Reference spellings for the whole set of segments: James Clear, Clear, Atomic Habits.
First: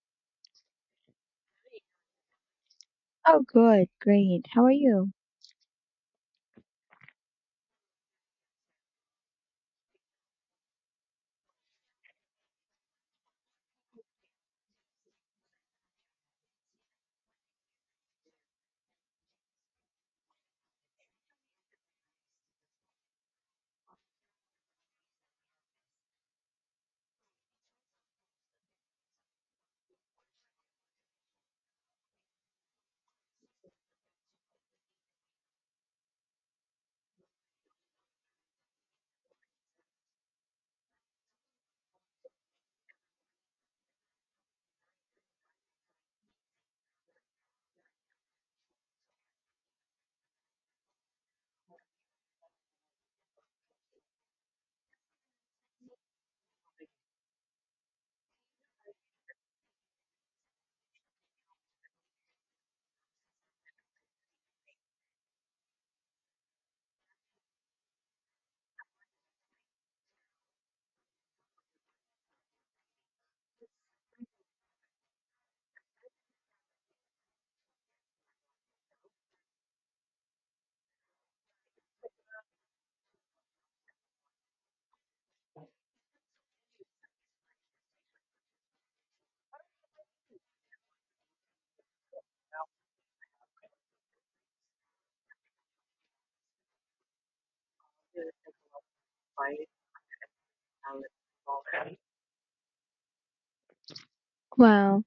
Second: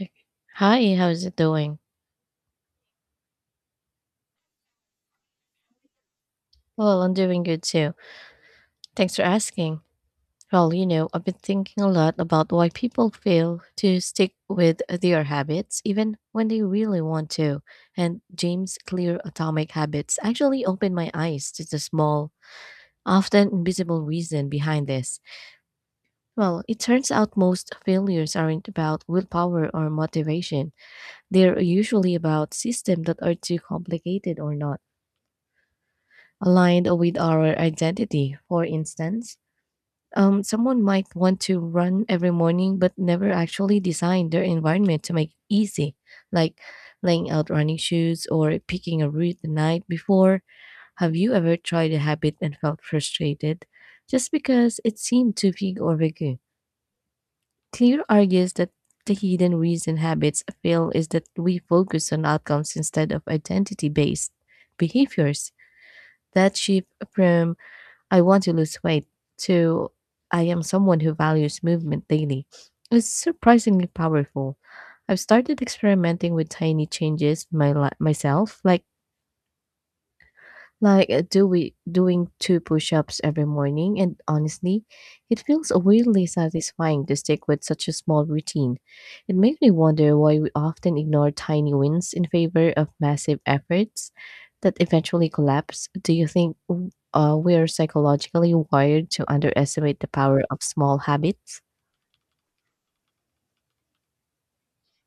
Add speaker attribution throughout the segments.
Speaker 1: Okay. Hi, how's it doing?
Speaker 2: Oh, good, great. How are you?
Speaker 1: Well, I'm doing good too. Thanks for asking. Well, you know, I've been thinking a lot about why people fail to stick with their habits even when they really want to. And James Clear Atomic Habits actually opened my eyes to the small, often invisible reason behind this. Well, it turns out most failures aren't about willpower or motivation. They're usually about systems that are too complicated or not aligned with our identity. For instance, someone might want to run every morning but never actually design their environment to make it easy, like laying out running shoes or picking a route the night before. Have you ever tried a habit and felt frustrated just because it seemed too big or vague? Clear argues that the hidden reason habits fail is that we focus on outcomes instead of identity based behaviors. That shift from I want to lose weight to I am someone who values movement daily. It's surprisingly powerful. I've started experimenting with tiny changes in myself, like do we doing two push-ups every morning, and honestly it feels weirdly satisfying to stick with such a small routine. It makes me wonder why we often ignore tiny wins in favor of massive efforts that eventually collapse. Do you think we are psychologically wired to underestimate the power of small habits?
Speaker 2: Well,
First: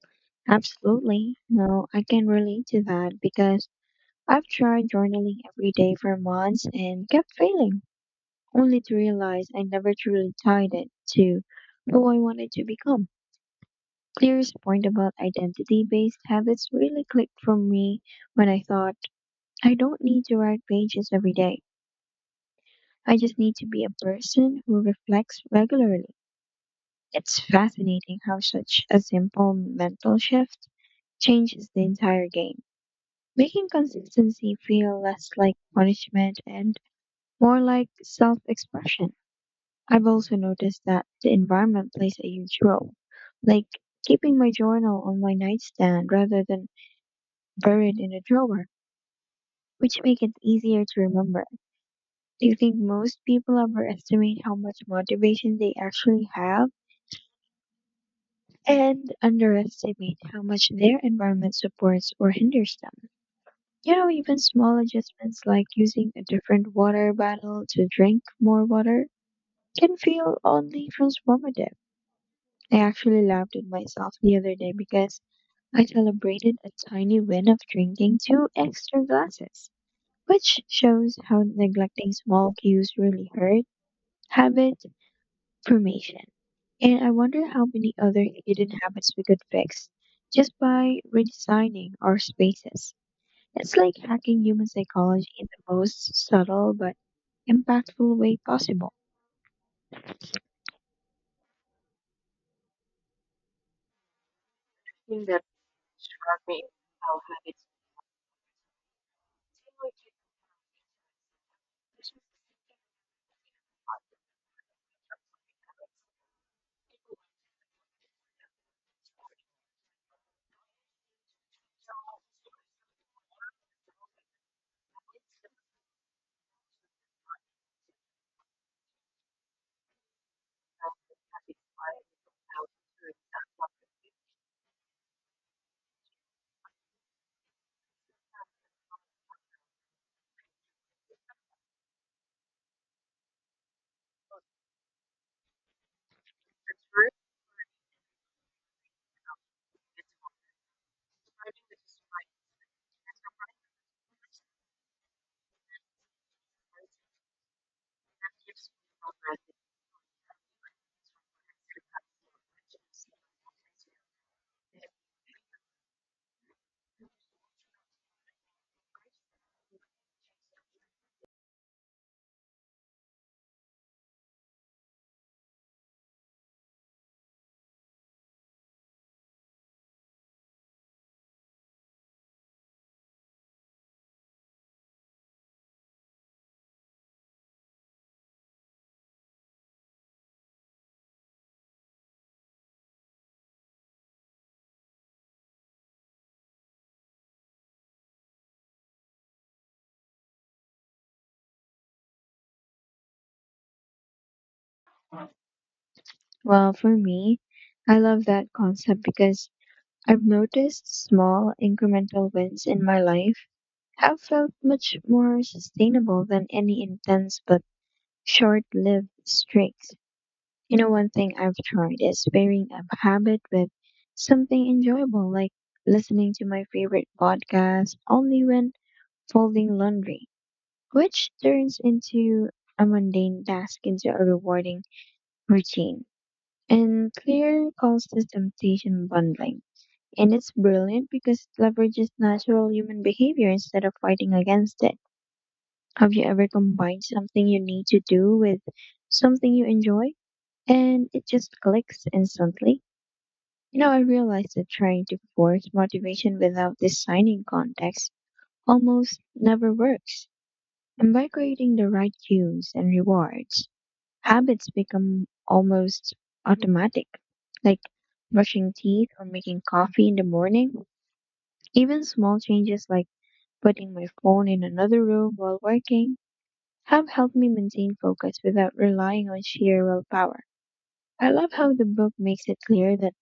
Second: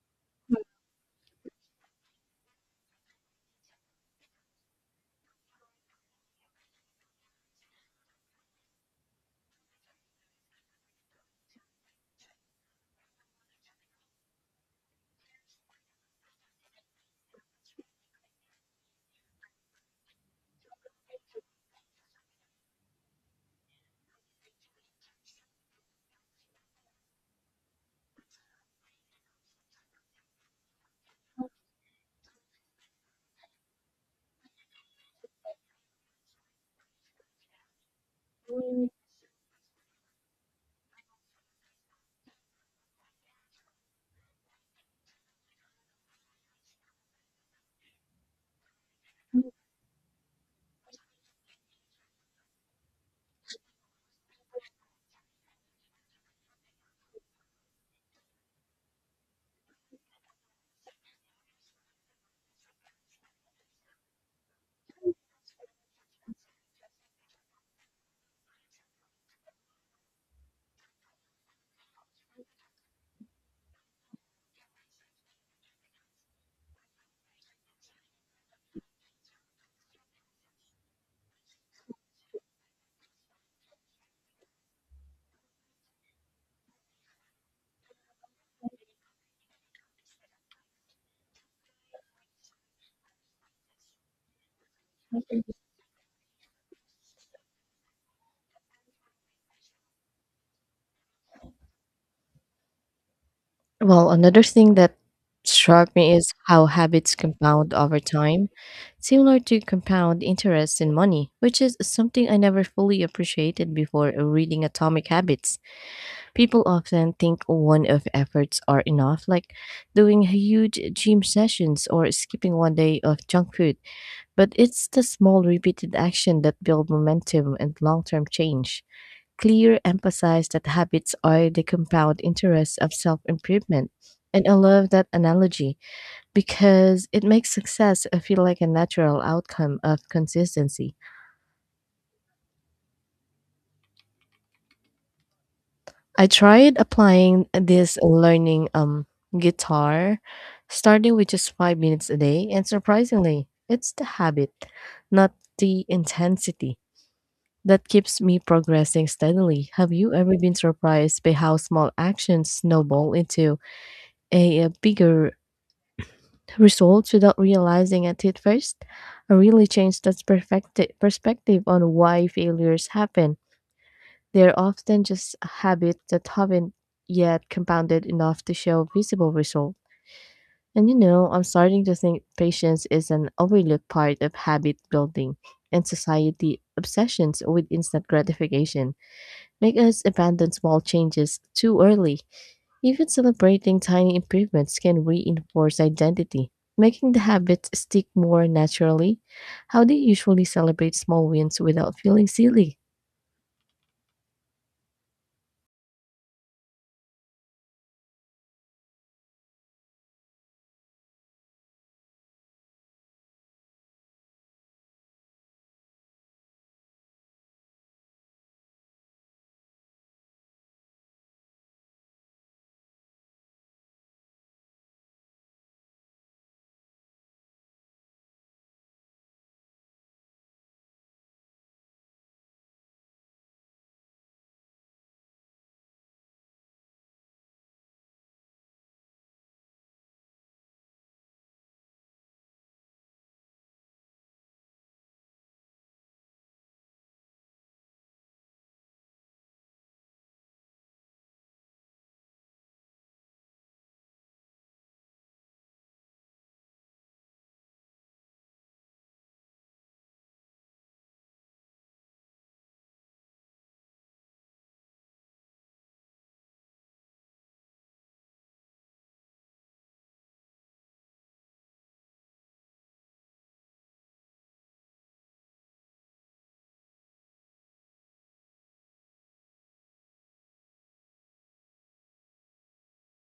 Speaker 2: absolutely. No, I can relate to that because I've tried journaling every day for months and kept failing, only to realize I never truly tied it to who I wanted to become. Clear's point about identity-based habits really clicked for me when I thought, I don't need to write pages every day. I just need to be a person who reflects regularly. It's fascinating how such a simple mental shift changes the entire game, making consistency feel less like punishment and more like self expression. I've also noticed that the environment plays a huge role, like keeping my journal on my nightstand rather than buried in a drawer, which make it easier to remember. Do you think most people overestimate how much motivation they actually have and underestimate how much their environment supports or hinders them? You know, even small adjustments like using a different water bottle to drink more water can feel oddly transformative. I actually laughed at myself the other day because I celebrated a tiny win of drinking two extra glasses, which shows how neglecting small cues really hurt habit formation. And I wonder how many other hidden habits we could fix just by redesigning our spaces. It's like hacking human psychology in the most subtle but impactful way possible.
Speaker 1: Well, another thing that struck me is how habits compound over time, similar to compound interest in money, which is something I never fully appreciated before reading Atomic Habits. People often think one of efforts are enough, like doing huge gym sessions or skipping one day of junk food, but it's the small repeated action that build momentum and long-term change. Clear emphasized that habits are the compound interest of self improvement. And I love that analogy because it makes success feel like a natural outcome of consistency. I tried applying this learning guitar, starting with just 5 minutes a day, and surprisingly, it's the habit, not the intensity, that keeps me progressing steadily. Have you ever been surprised by how small actions snowball into bigger results without realizing it at first? I really changed that perspective on why failures happen. They're often just habits that haven't yet compounded enough to show visible results. And you know, I'm starting to think patience is an overlooked part of habit building, and society obsessions with instant gratification make us abandon small changes too early. Even celebrating tiny improvements can reinforce identity, making the habits stick more naturally. How do you usually celebrate small wins without feeling silly?
Speaker 2: Well, for me, I love that concept because I've noticed small incremental wins in my life have felt much more sustainable than any intense but short lived streaks. You know, one thing I've tried is pairing a habit with something enjoyable, like listening to my favorite podcast only when folding laundry, which turns into a mundane task into a rewarding routine. And Clear calls this temptation bundling. And it's brilliant because it leverages natural human behavior instead of fighting against it. Have you ever combined something you need to do with something you enjoy? And it just clicks instantly. You know, I realized that trying to force motivation without designing context almost never works. And by creating the right cues and rewards, habits become almost automatic, like brushing teeth or making coffee in the morning. Even small changes like putting my phone in another room while working have helped me maintain focus without relying on sheer willpower. I love how the book makes it clear that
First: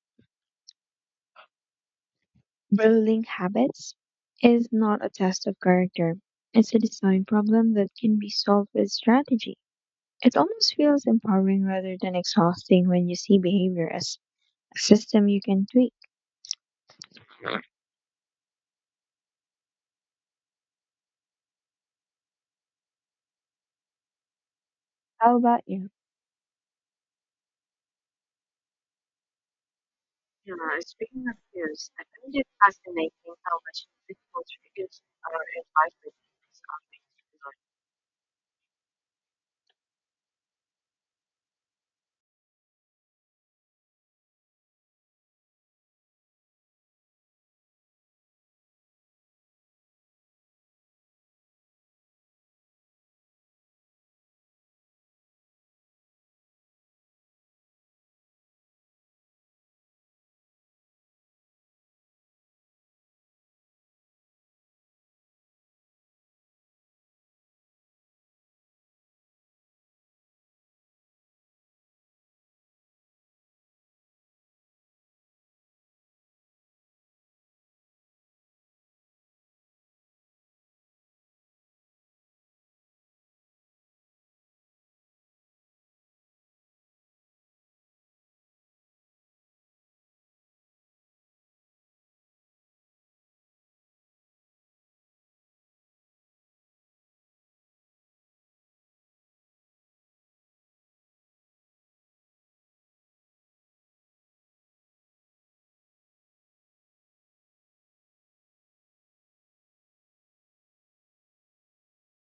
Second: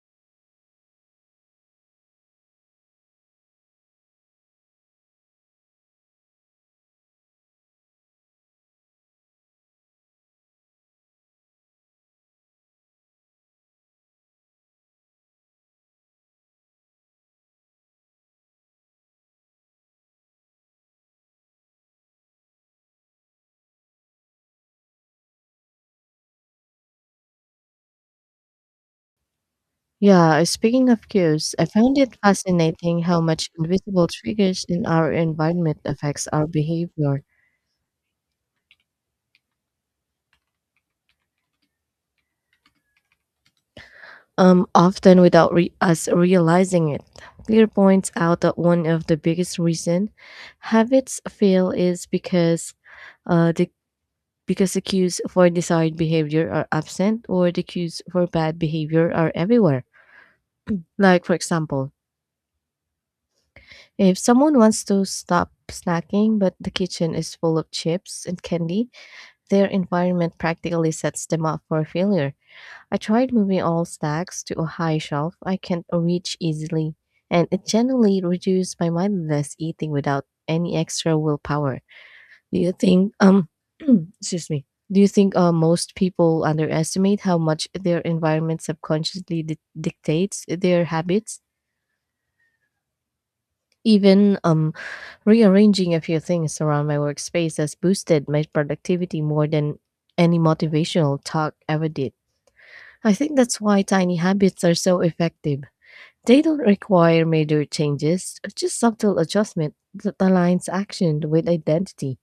Speaker 2: building habits is not a test of character. It's a design problem that can be solved with strategy. It almost feels empowering rather than exhausting when you see behavior as a system you can tweak. How about you?
Speaker 1: Yeah, speaking of cues, I found it fascinating how much invisible triggers in our environment affects our behavior, often without us realizing it. Clear points out that one of the biggest reason habits fail is uh, the because the cues for desired behavior are absent or the cues for bad behavior are everywhere. Like for example, if someone wants to stop snacking but the kitchen is full of chips and candy, their environment practically sets them up for failure. I tried moving all stacks to a high shelf I can reach easily, and it generally reduced my mindless eating without any extra willpower. Do you think excuse me. Do you think most people underestimate how much their environment subconsciously dictates their habits? Even rearranging a few things around my workspace has boosted my productivity more than any motivational talk ever did. I think that's why tiny habits are so effective. They don't require major changes, just subtle adjustment that aligns action with identity.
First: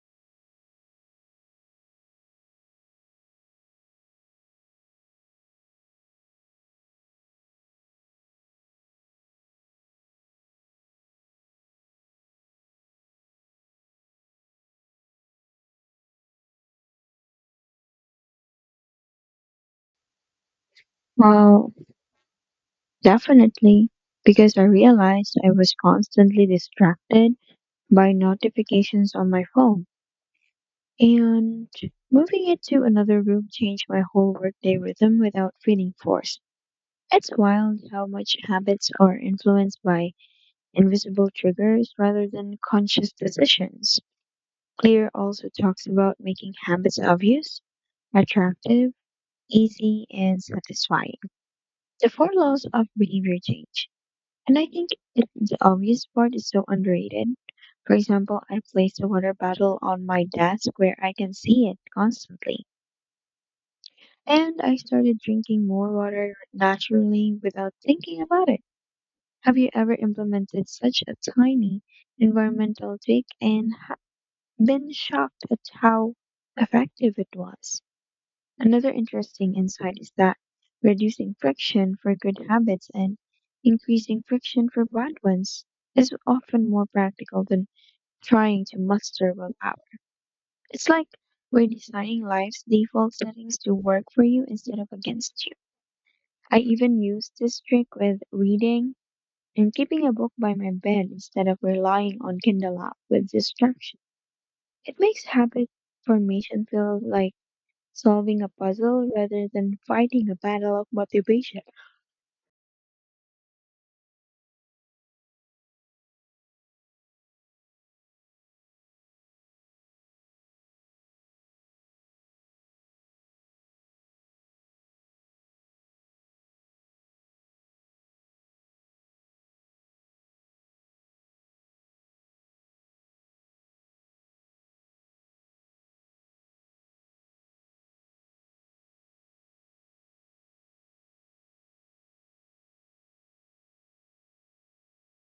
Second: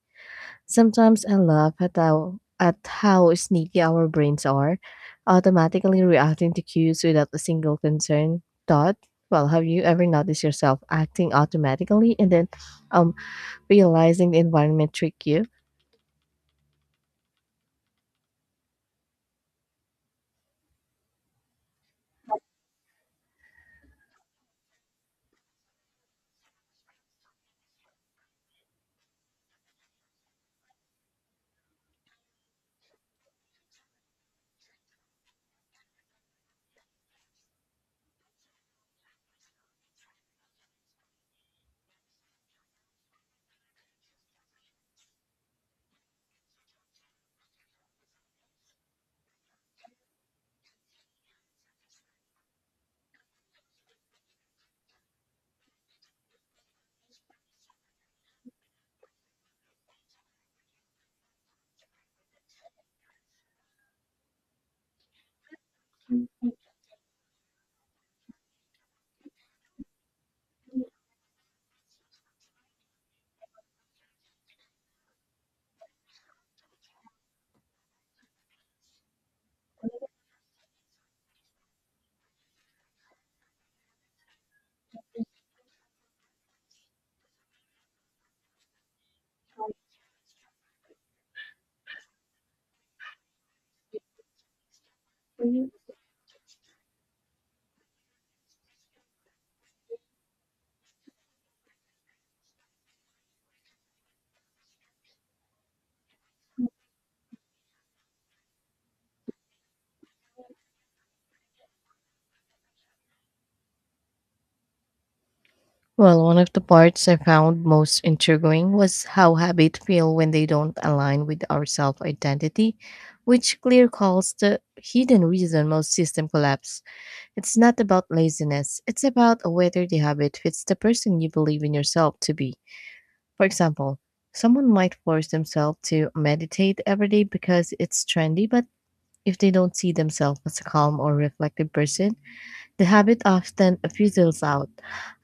Speaker 1: Sometimes I laugh at how sneaky our brains are, automatically reacting to cues without a single concern thought. Well, have you ever noticed yourself acting automatically and then um realizing the environment tricked you?
Speaker 2: Well, definitely, because I realized I was constantly distracted by notifications on my phone. And moving it to another room changed my whole workday rhythm without feeling forced. It's wild how much habits are influenced by invisible triggers rather than conscious decisions. Clear also talks about making habits obvious, attractive, easy, and satisfying. The four laws of behavior change. And I think it, the obvious part is so underrated. For example, I placed a water bottle on my desk where I can see it constantly. And I started drinking more water naturally without thinking about it. Have you ever implemented such a tiny environmental tweak and been shocked at how effective it was? Another interesting insight is that reducing friction for good habits and increasing friction for bad ones is often more practical than trying to muster willpower. It's like we're designing life's default settings to work for you instead of against you. I even use this trick with reading and keeping a book by my bed instead of relying on Kindle app with distraction. It makes habit formation feel like solving a puzzle rather than fighting a battle of motivation.
Speaker 1: Well, one of the parts I found most intriguing was how habits feel when they don't align with our self identity, which Clear calls the hidden reason most system collapse. It's not about laziness, it's about whether the habit fits the person you believe in yourself to be. For example, someone might force themselves to meditate every day because it's trendy, but if they don't see themselves as a calm or reflective person, the habit often fizzles out.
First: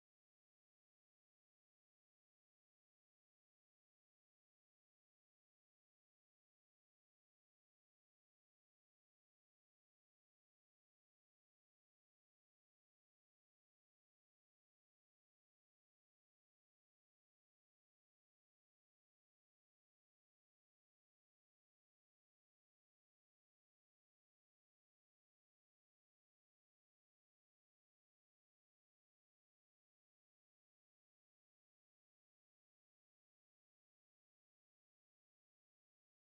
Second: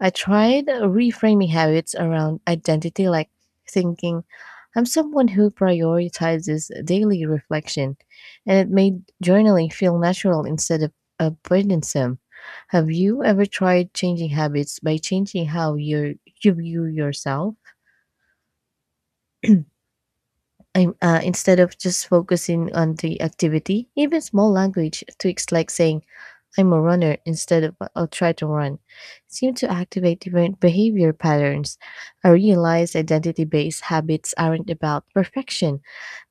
Speaker 1: I tried reframing habits around identity, like thinking, I'm someone who prioritizes daily reflection, and it made journaling feel natural instead of burdensome. Have you ever tried changing habits by changing how you view yourself? Instead of just focusing on the activity, even small language tweaks like saying, I'm a runner instead of I'll try to run, seem to activate different behavior patterns. I realize identity based habits aren't about perfection,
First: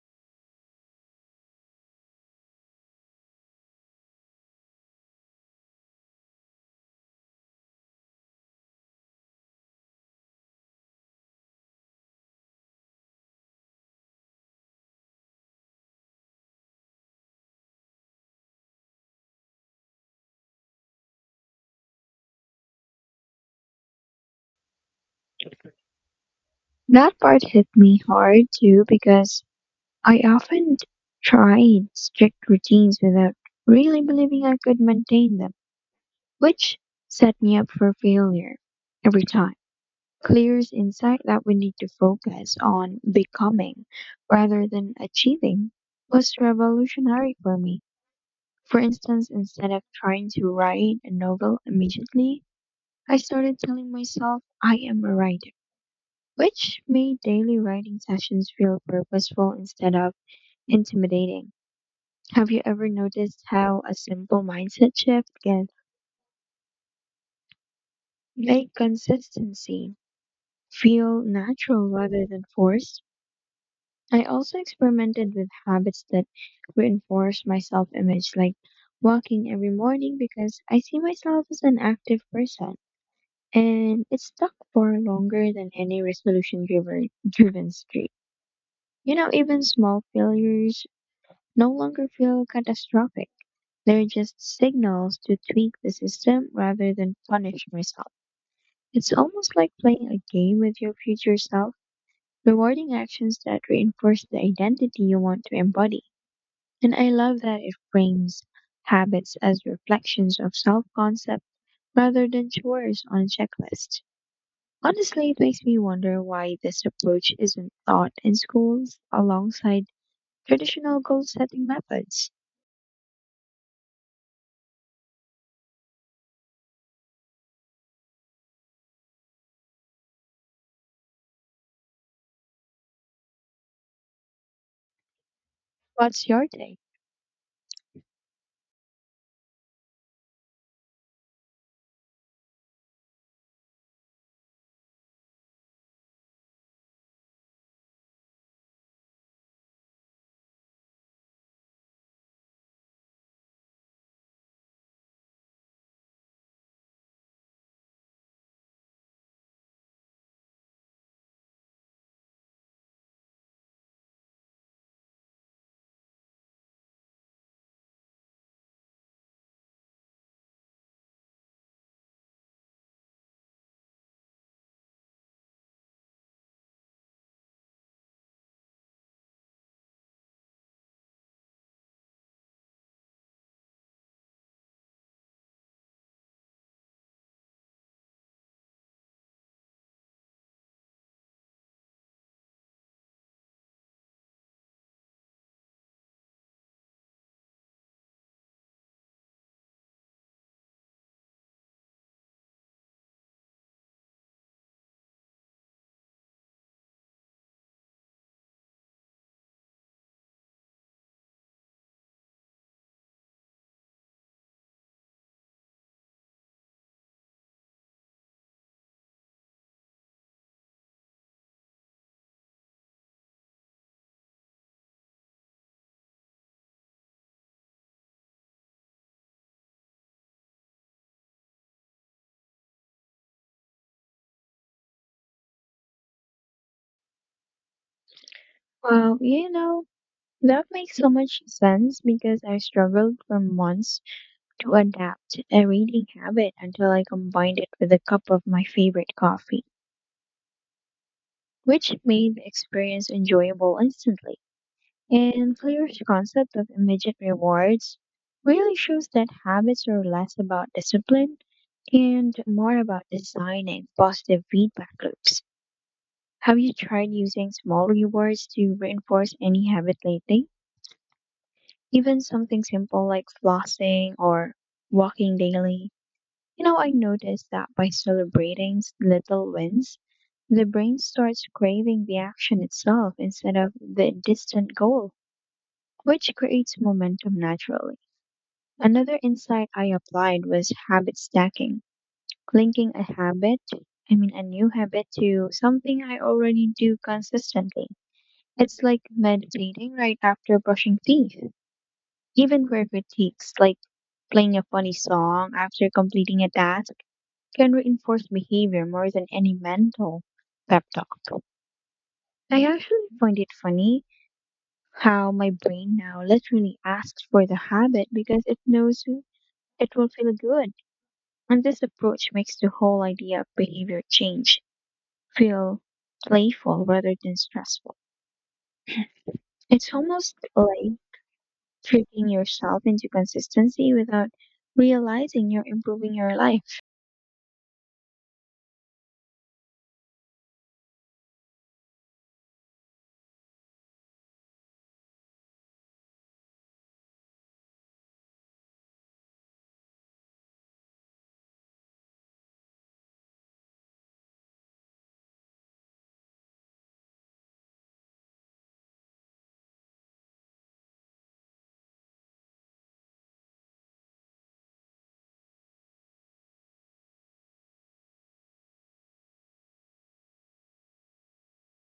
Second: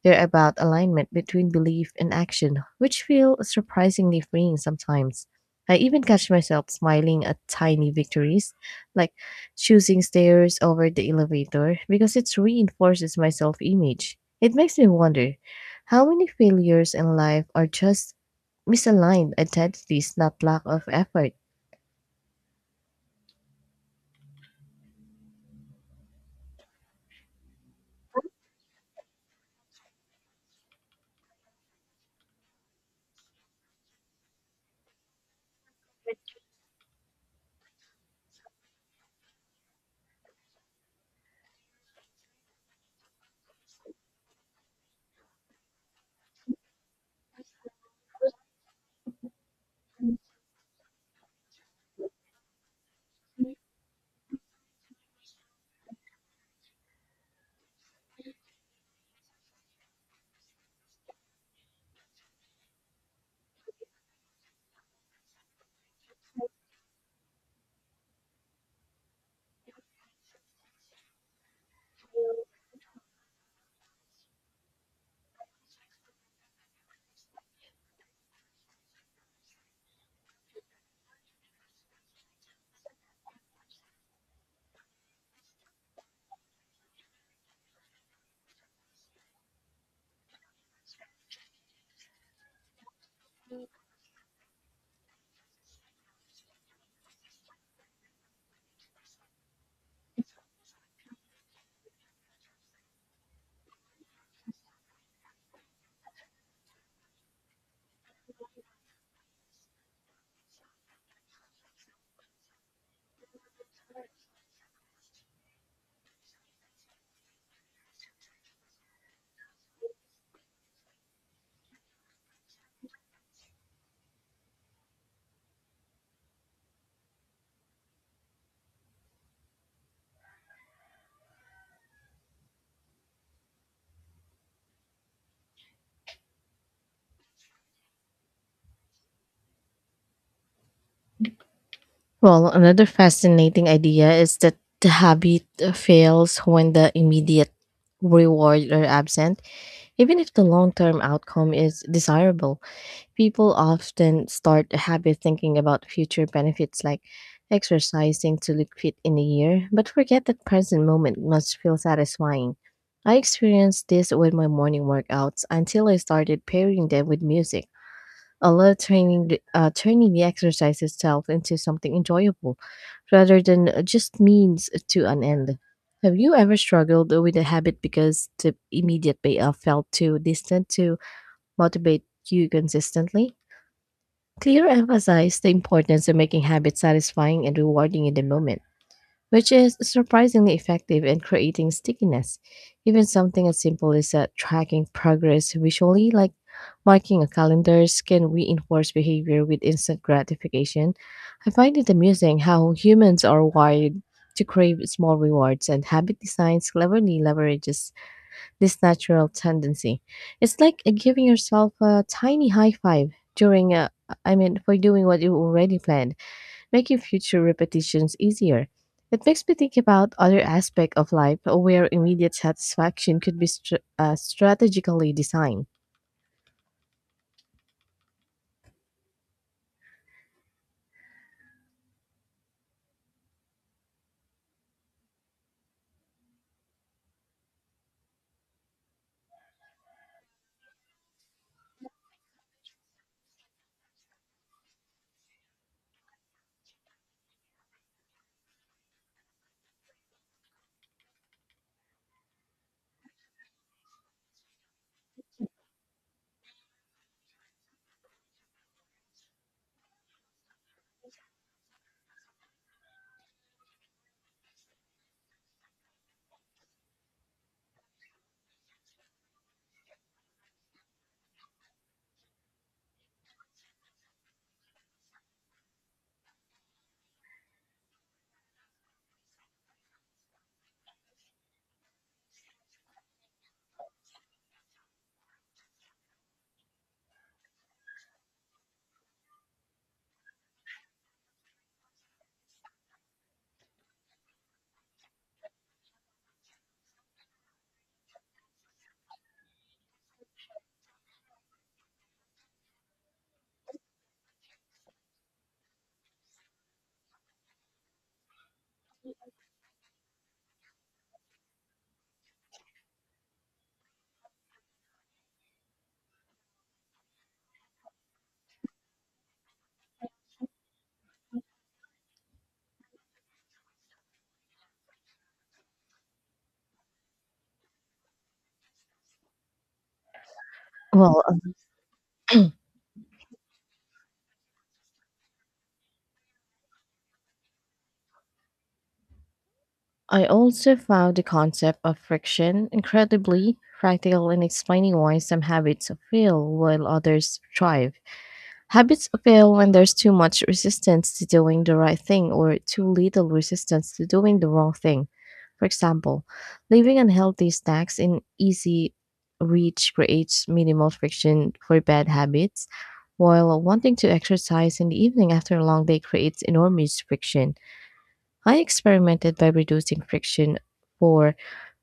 Speaker 1: they're about alignment between belief and action, which feel surprisingly freeing sometimes. I even catch myself smiling at tiny victories, like choosing stairs over the elevator, because it reinforces my self image. It makes me wonder how many failures in life are just misaligned identity, is not lack of effort.
Speaker 2: That part hit me hard too because I often tried strict routines without really believing I could maintain them, which set me up for failure every time. Clears insight that we need to focus on becoming rather than achieving was revolutionary for me. For instance, instead of trying to write a novel immediately, I started telling myself I am a writer, which made daily writing sessions feel purposeful instead of intimidating. Have you ever noticed how a simple mindset shift can make consistency feel natural rather than forced? I also experimented with habits that reinforce my self image, like walking every morning because I see myself as an active person. And it stuck for longer than any resolution driven streak. You know, even small failures no longer feel catastrophic. They're just signals to tweak the system rather than punish myself. It's almost like playing a game with your future self, rewarding actions that reinforce the identity you want to embody. And I love that it frames habits as reflections of self concept rather than chores on a checklist. Honestly, it makes me wonder why this approach isn't taught in schools alongside traditional goal setting methods. What's your take?
Speaker 1: Well, another fascinating idea is that the habit fails when the immediate reward are absent. Even if the long term outcome is desirable, people often start a habit thinking about future benefits like exercising to look fit in a year, but forget that present moment must feel satisfying. I experienced this with my morning workouts until I started pairing them with music. I love turning the exercise itself into something enjoyable rather than just means to an end. Have you ever struggled with a habit because the immediate payoff felt too distant to motivate you consistently? Clear emphasized the importance of making habits satisfying and rewarding in the moment, which is surprisingly effective in creating stickiness. Even something as simple as tracking progress visually, like marking a calendar, can reinforce behavior with instant gratification. I find it amusing how humans are wired to crave small rewards, and habit design cleverly leverages this natural tendency. It's like giving yourself a tiny high five during a I mean, for doing what you already planned, making future repetitions easier. It makes me think about other aspects of life where immediate satisfaction could be strategically designed.
Speaker 2: Well, you know, that makes so much sense because I struggled for months to adapt a reading habit until I combined it with a cup of my favorite coffee, which made the experience enjoyable instantly. And Clear's concept of immediate rewards really shows that habits are less about discipline and more about designing positive feedback loops. Have you tried using small rewards to reinforce any habit lately? Even something simple like flossing or walking daily. You know, I noticed that by celebrating little wins, the brain starts craving the action itself instead of the distant goal, which creates momentum naturally. Another insight I applied was habit stacking, linking a habit, I mean, a new habit to something I already do consistently. It's like meditating right after brushing teeth. Even weird critiques, like playing a funny song after completing a task, can reinforce behavior more than any mental pep talk. I actually find it funny how my brain now literally asks for the habit because it knows it will feel good. And this approach makes the whole idea of behavior change feel playful rather than stressful. It's almost like
Speaker 1: Well, um,
Speaker 2: tricking yourself into consistency without realizing you're improving your life.
Speaker 1: I also found the concept of friction incredibly practical in explaining why some habits fail while others thrive. Habits fail when there's too much resistance to doing the right thing or too little resistance to doing the wrong thing. For example, leaving unhealthy snacks in easy reach creates minimal friction for bad habits, while wanting to exercise in the evening after a long day creates enormous friction. I experimented by reducing friction for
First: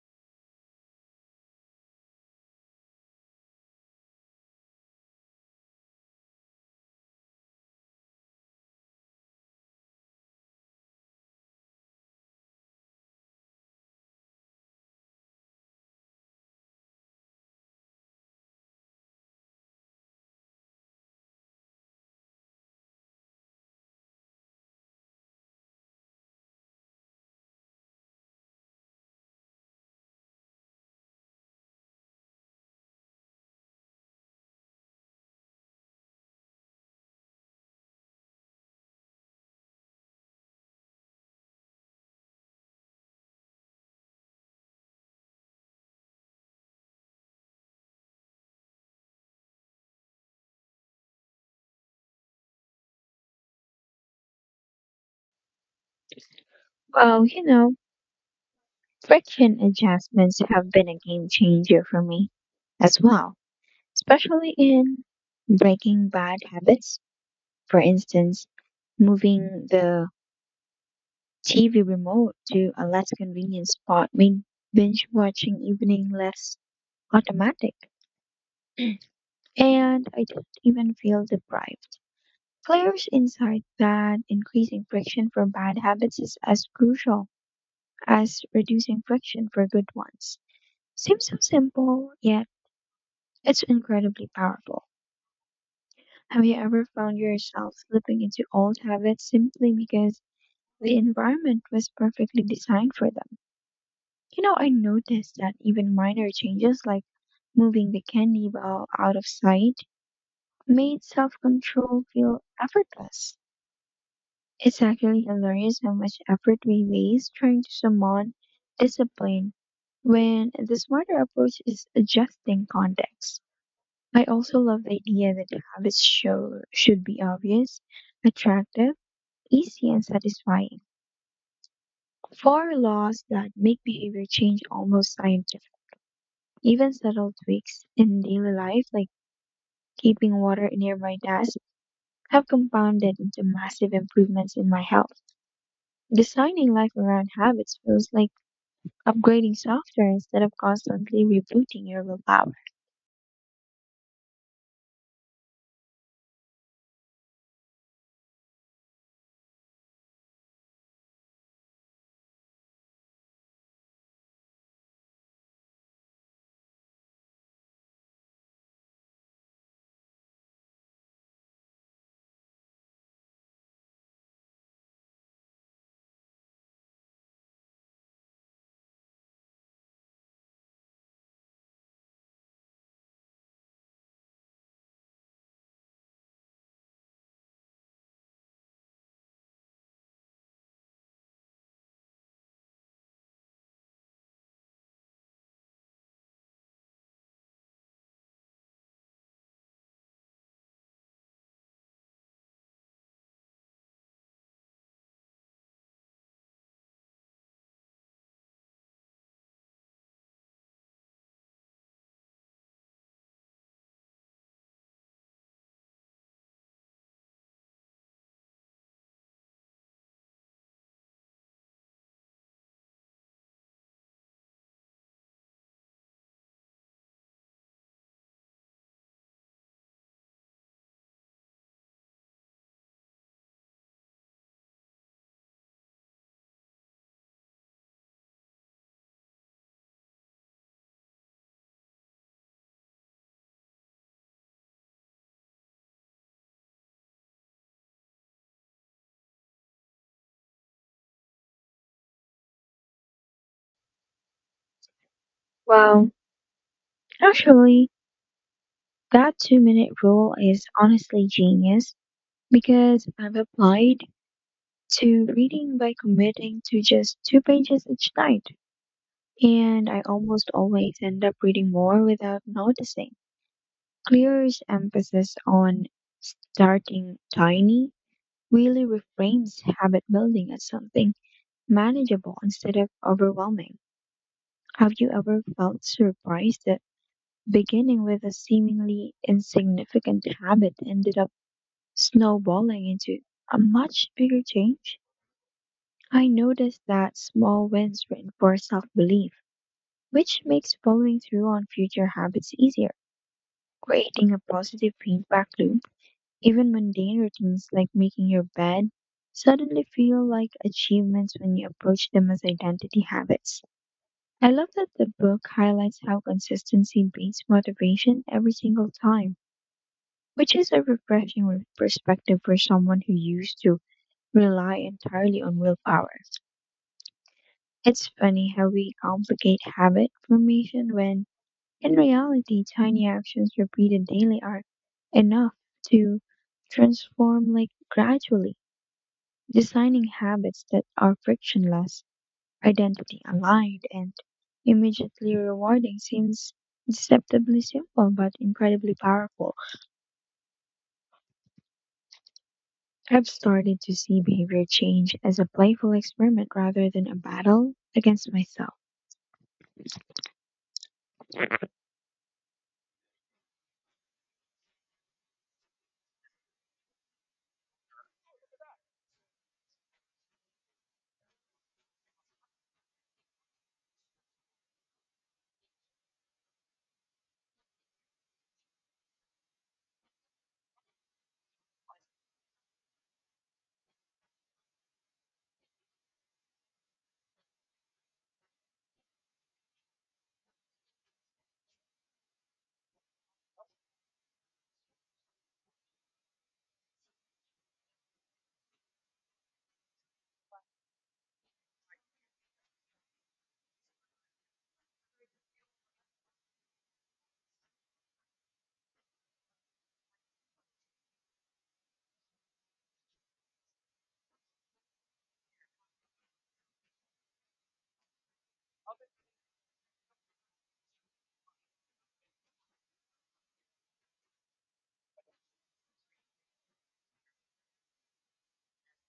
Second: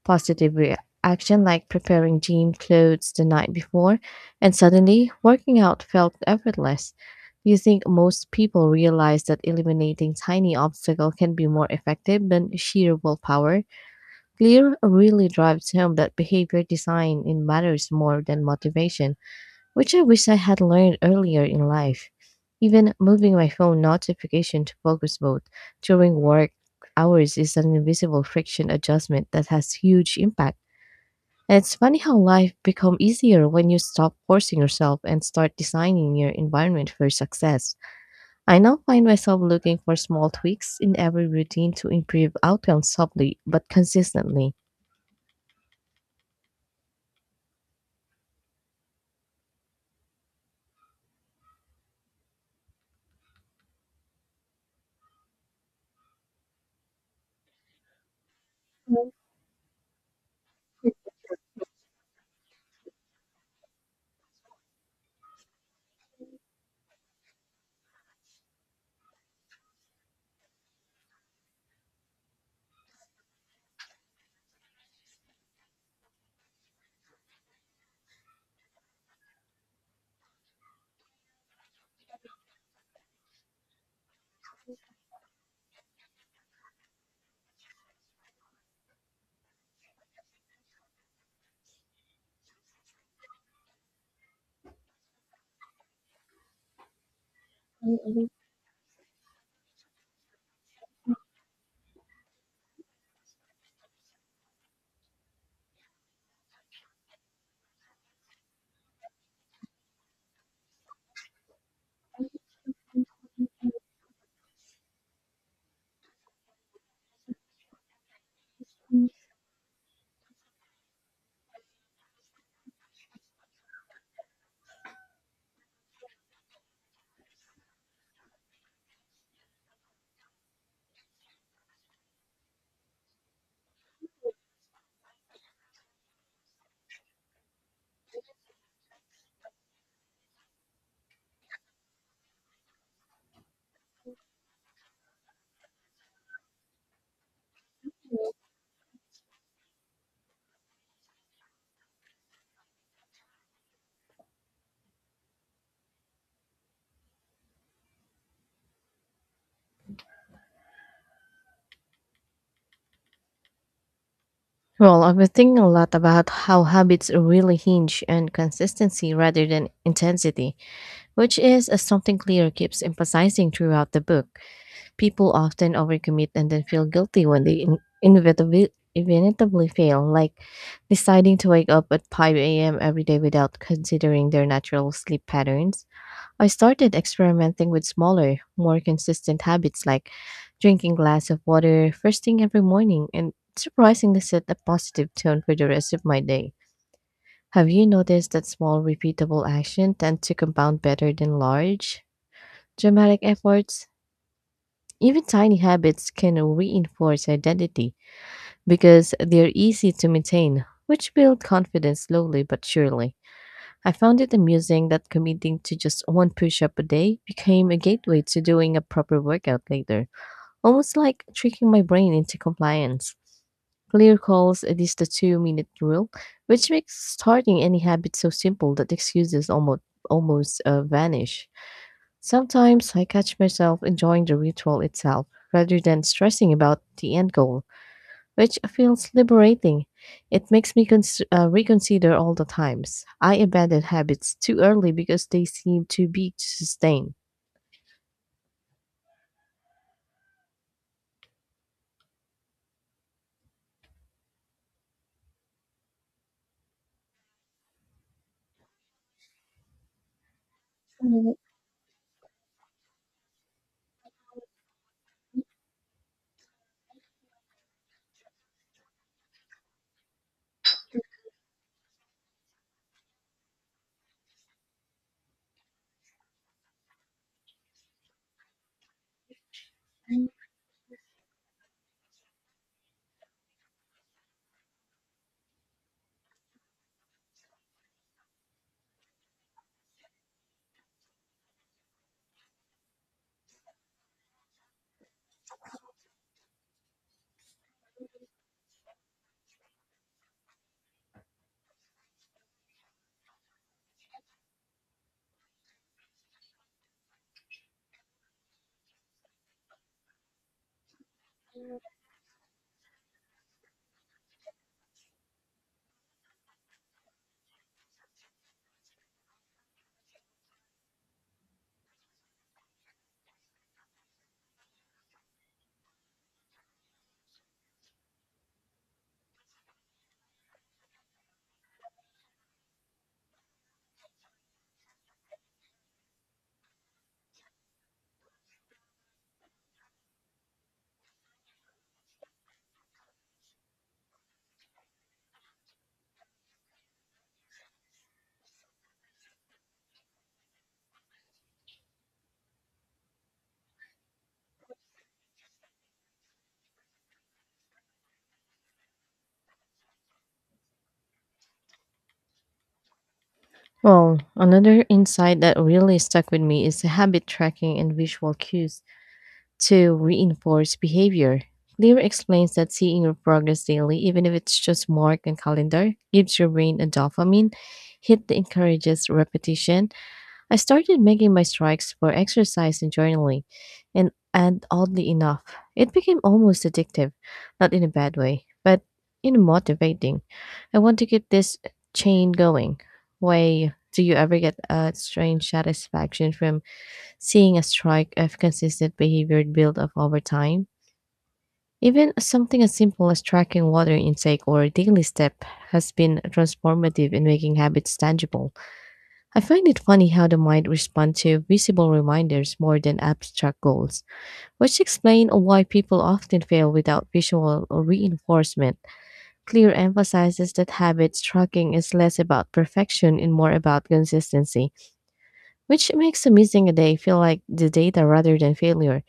Speaker 1: positive reaction like preparing gym clothes the night before, and suddenly working out felt effortless. Do you think most people realize that eliminating tiny obstacles can be more effective than sheer willpower? Clear really drives home that behavior design in matters more than motivation, which I wish I had learned earlier in life. Even moving my phone notification to focus mode during work hours is an invisible friction adjustment that has huge impact. It's funny how life becomes easier when you stop forcing yourself and start designing your environment for success. I now find myself looking for small tweaks in every routine to improve outcomes subtly but consistently.
Speaker 2: Well, you know, friction adjustments have been a game changer for me as well, especially in breaking bad habits. For instance, moving the TV remote to a less convenient spot made binge watching evening less automatic, and I didn't even feel deprived. Claire's insight that increasing friction for bad habits is as crucial as reducing friction for good ones seems so simple, yet it's incredibly powerful. Have you ever found yourself slipping into old habits simply because the environment was perfectly designed for them? You know, I noticed that even minor changes like moving the candy bar out of sight made self control feel effortless. It's actually hilarious how much effort we waste trying to summon discipline when the smarter approach is adjusting context. I also love the idea that habits show, should be obvious, attractive, easy, and satisfying. For laws that make behavior change almost scientific, even subtle tweaks in daily life, like keeping water near my desk have compounded into massive improvements in my health. Designing life around habits feels like upgrading software instead of constantly rebooting your willpower.
Speaker 1: Well, I've been thinking a lot about how habits really hinge on consistency rather than intensity, which is something Clear keeps emphasizing throughout the book. People often overcommit and then feel guilty when they inevitably fail, like deciding to wake up at 5 a.m. every day without considering their natural sleep patterns. I started experimenting with smaller, more consistent habits like drinking glass of water first thing every morning, and surprisingly set a positive tone for the rest of my day. Have you noticed that small repeatable action tend to compound better than large dramatic efforts? Even tiny habits can reinforce identity because they're easy to maintain, which build confidence slowly but surely. I found it amusing that committing to just one push up a day became a gateway to doing a proper workout later, almost like tricking my brain into compliance. Clear calls it is the 2 minute rule, which makes starting any habit so simple that excuses almost vanish. Sometimes I catch myself enjoying the ritual itself rather than stressing about the end goal, which feels liberating. It makes me reconsider all the times I abandoned habits too early because they seem too big to sustain.
Speaker 2: Well, actually, that 2-minute rule is honestly genius because I've applied to reading by committing to just two pages each night, and I almost always end up reading more without noticing. Clear's emphasis on starting tiny really reframes habit building as something manageable instead of overwhelming. Have you ever felt surprised that beginning with a seemingly insignificant habit ended up snowballing into a much bigger change? I noticed that small wins reinforce self belief, which makes following through on future habits easier, creating a positive feedback loop. Even mundane routines like making your bed suddenly feel like achievements when you approach them as identity habits. I love that the book highlights how consistency beats motivation every single time, which is a refreshing perspective for someone who used to rely entirely on willpower. It's funny how we complicate habit formation when, in reality, tiny actions repeated daily are enough to transform like gradually. Designing habits that are frictionless, identity aligned, and immediately rewarding seems deceptively simple but incredibly powerful. I've started to see behavior change as a playful experiment rather than a battle against myself.
Speaker 1: Well, another insight that really stuck with me is habit tracking and visual cues to reinforce behavior. Clear explains that seeing your progress daily, even if it's just mark and calendar, gives your brain a dopamine hit that encourages repetition. I started making my strikes for exercise and journaling, and, oddly enough, it became almost addictive, not in a bad way, but in motivating. I want to keep this chain going. Why do you ever get a strange satisfaction from seeing a streak of consistent behavior build up over time? Even something as simple as tracking water intake or daily step has been transformative in making habits tangible. I find it funny how the mind responds to visible reminders more than abstract goals, which explain why people often fail without visual reinforcement. Clear emphasizes that habit tracking is less about perfection and more about consistency, which makes missing a day feel like the data rather than failure.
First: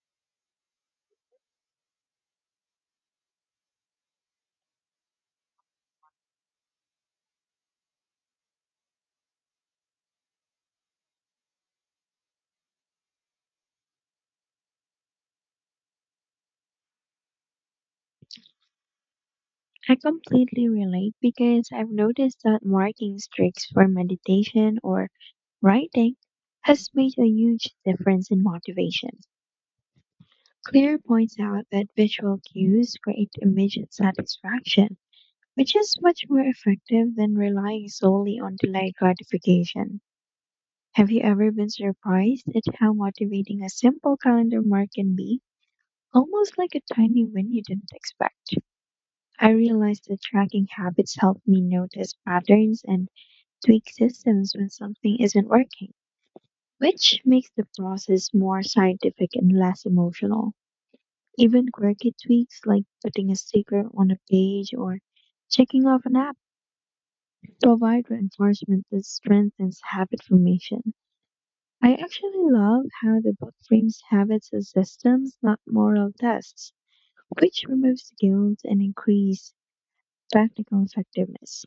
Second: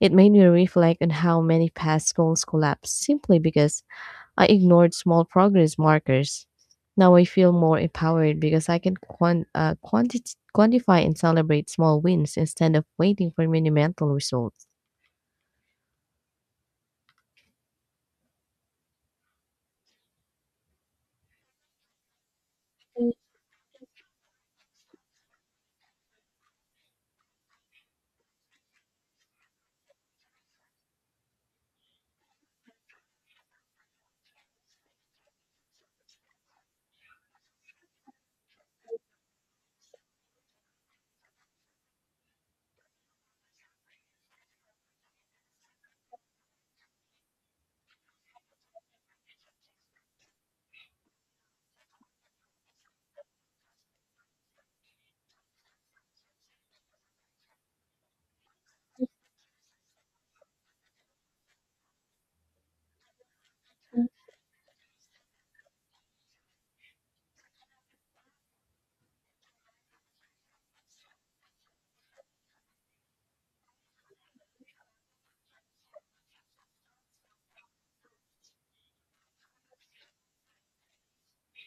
Speaker 1: It made me reflect on how many past goals collapsed simply because I ignored small progress markers. Now I feel more empowered because I can quantify and celebrate small wins instead of waiting for monumental results.
Speaker 2: I completely relate because I've noticed that marking streaks for meditation or writing has made a huge difference in motivation. Clear points out that visual cues create immediate satisfaction which is much more effective than relying solely on delayed gratification. Have you ever been surprised at how motivating a simple calendar mark can be? Almost like a tiny win you didn't expect. I realized that tracking habits helped me notice patterns and tweak systems when something isn't working, which makes the process more scientific and less emotional. Even quirky tweaks like putting a sticker on a page or checking off an app provide reinforcement that strengthens habit formation. I actually love how the book frames habits as systems, not moral tests, which removes guilt and increase practical effectiveness.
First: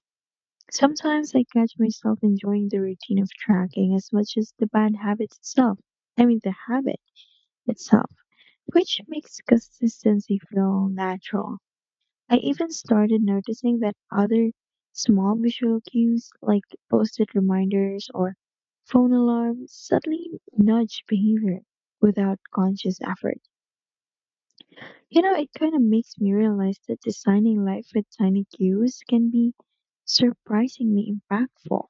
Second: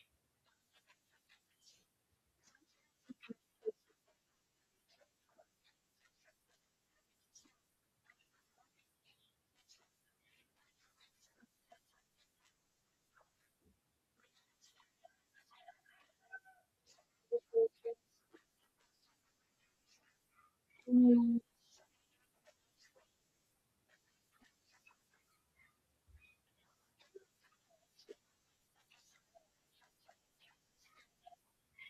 Speaker 2: Sometimes I catch myself enjoying the routine of tracking as much as the bad habit itself. I mean, the habit itself, which makes consistency feel natural. I even started noticing that other small visual cues like post it reminders or phone alarms suddenly nudge behavior without conscious effort. You know, it kind of makes me realize that designing life with tiny cues can be surprisingly impactful.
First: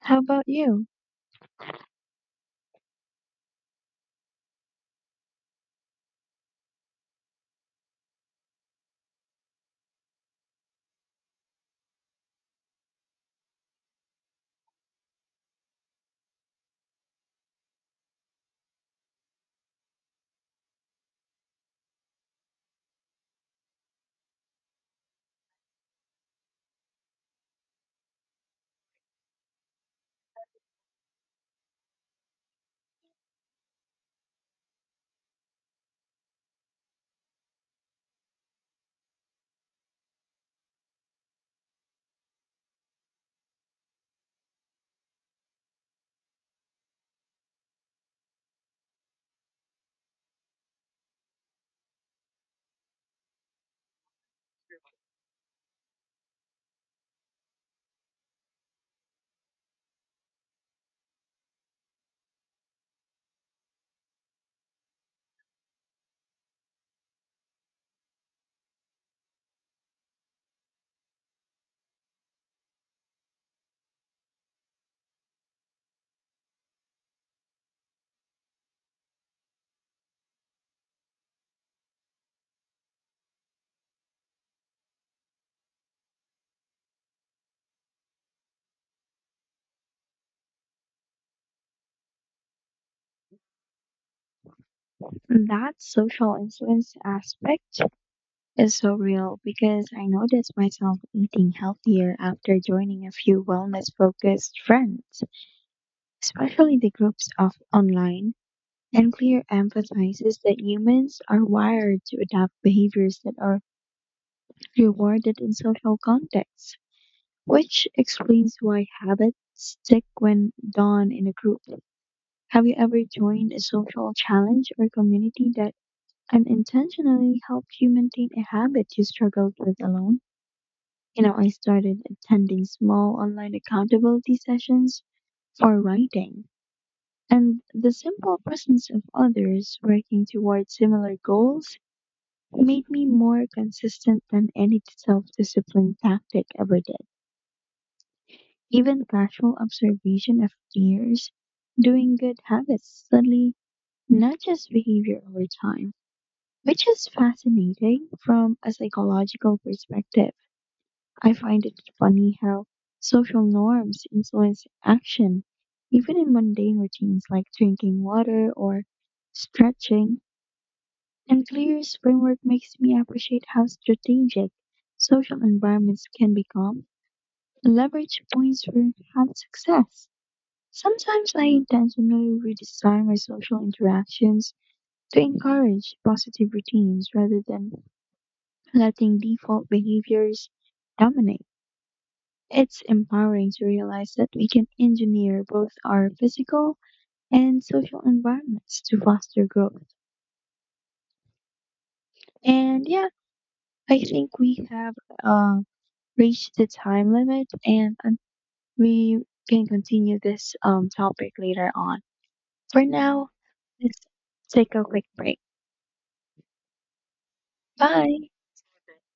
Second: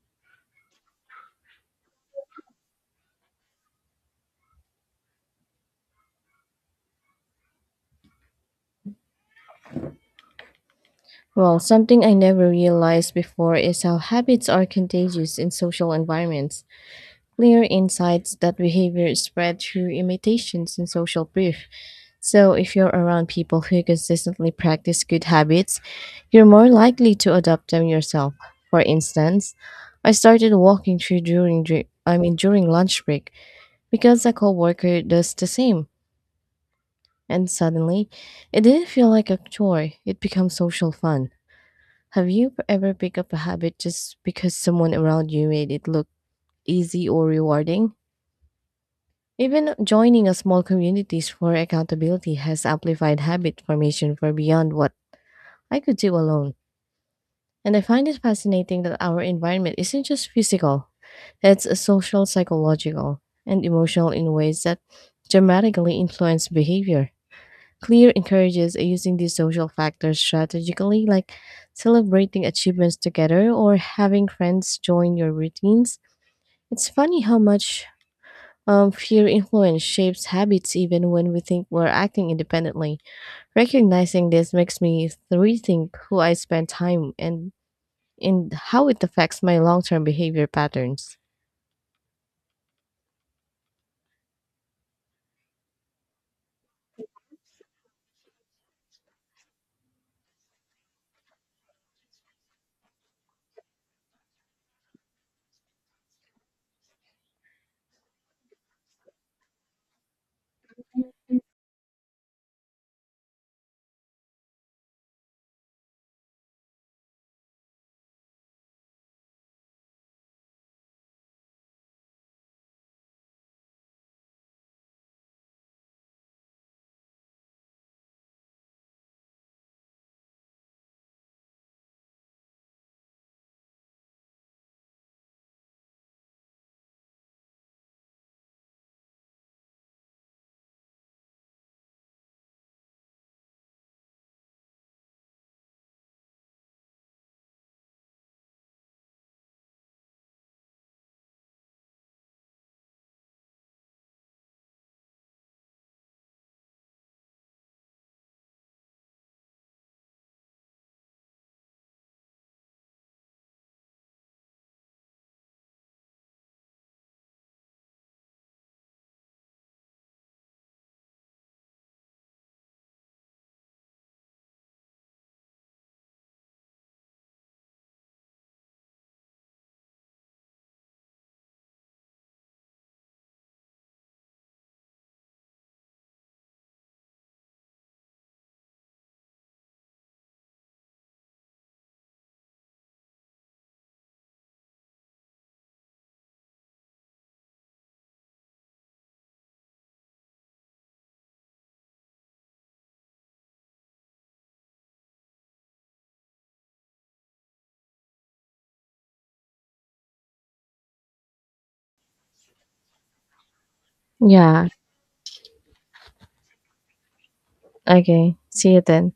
Speaker 2: How about you?
Speaker 1: Well, something I never realized before is how habits are contagious in social environments. Clear insights that behavior is spread through imitations and social proof. So, if you're around people who consistently practice good habits, you're more likely to adopt them yourself. For instance, I started walking through during dri- I mean during lunch break because a coworker does the same, and suddenly, it didn't feel like a chore. It becomes social fun. Have you ever picked up a habit just because someone around you made it look easy or rewarding? Even joining a small communities for accountability has amplified habit formation for beyond what I could do alone. And I find it fascinating that our environment isn't just physical, it's a social, psychological, and emotional in ways that dramatically influence behavior. Clear encourages using these social factors strategically, like celebrating achievements together or having friends join your routines. It's funny how much fear influence shapes habits even when we think we're acting independently. Recognizing this makes me rethink who I spend time and how it affects my long term behavior patterns.
Speaker 2: That social influence aspect is so real because I noticed myself eating healthier after joining a few wellness focused friends, especially the groups of online, and clear emphasizes that humans are wired to adopt behaviors that are rewarded in social contexts, which explains why habits stick when done in a group. Have you ever joined a social challenge or community that unintentionally helped you maintain a habit you struggled with alone? You know, I started attending small online accountability sessions for writing and the simple presence of others working toward similar goals made me more consistent than any self discipline tactic ever did. Even casual observation of peers doing good habits suddenly nudges behavior over time, which is fascinating from a psychological perspective. I find it funny how social norms influence action, even in mundane routines like drinking water or stretching. And Clear's framework makes me appreciate how strategic social environments can become leverage points for enhanced success. Sometimes I intentionally redesign my social interactions to encourage positive routines rather than letting default behaviors dominate. It's empowering to realize that we can engineer both our physical and social environments to foster growth. And yeah, I think we have uh, reached the time limit and we can continue this topic later on. For now, let's
Speaker 1: Yeah.
Speaker 2: take a quick break. Bye.
Speaker 1: Okay. See you then.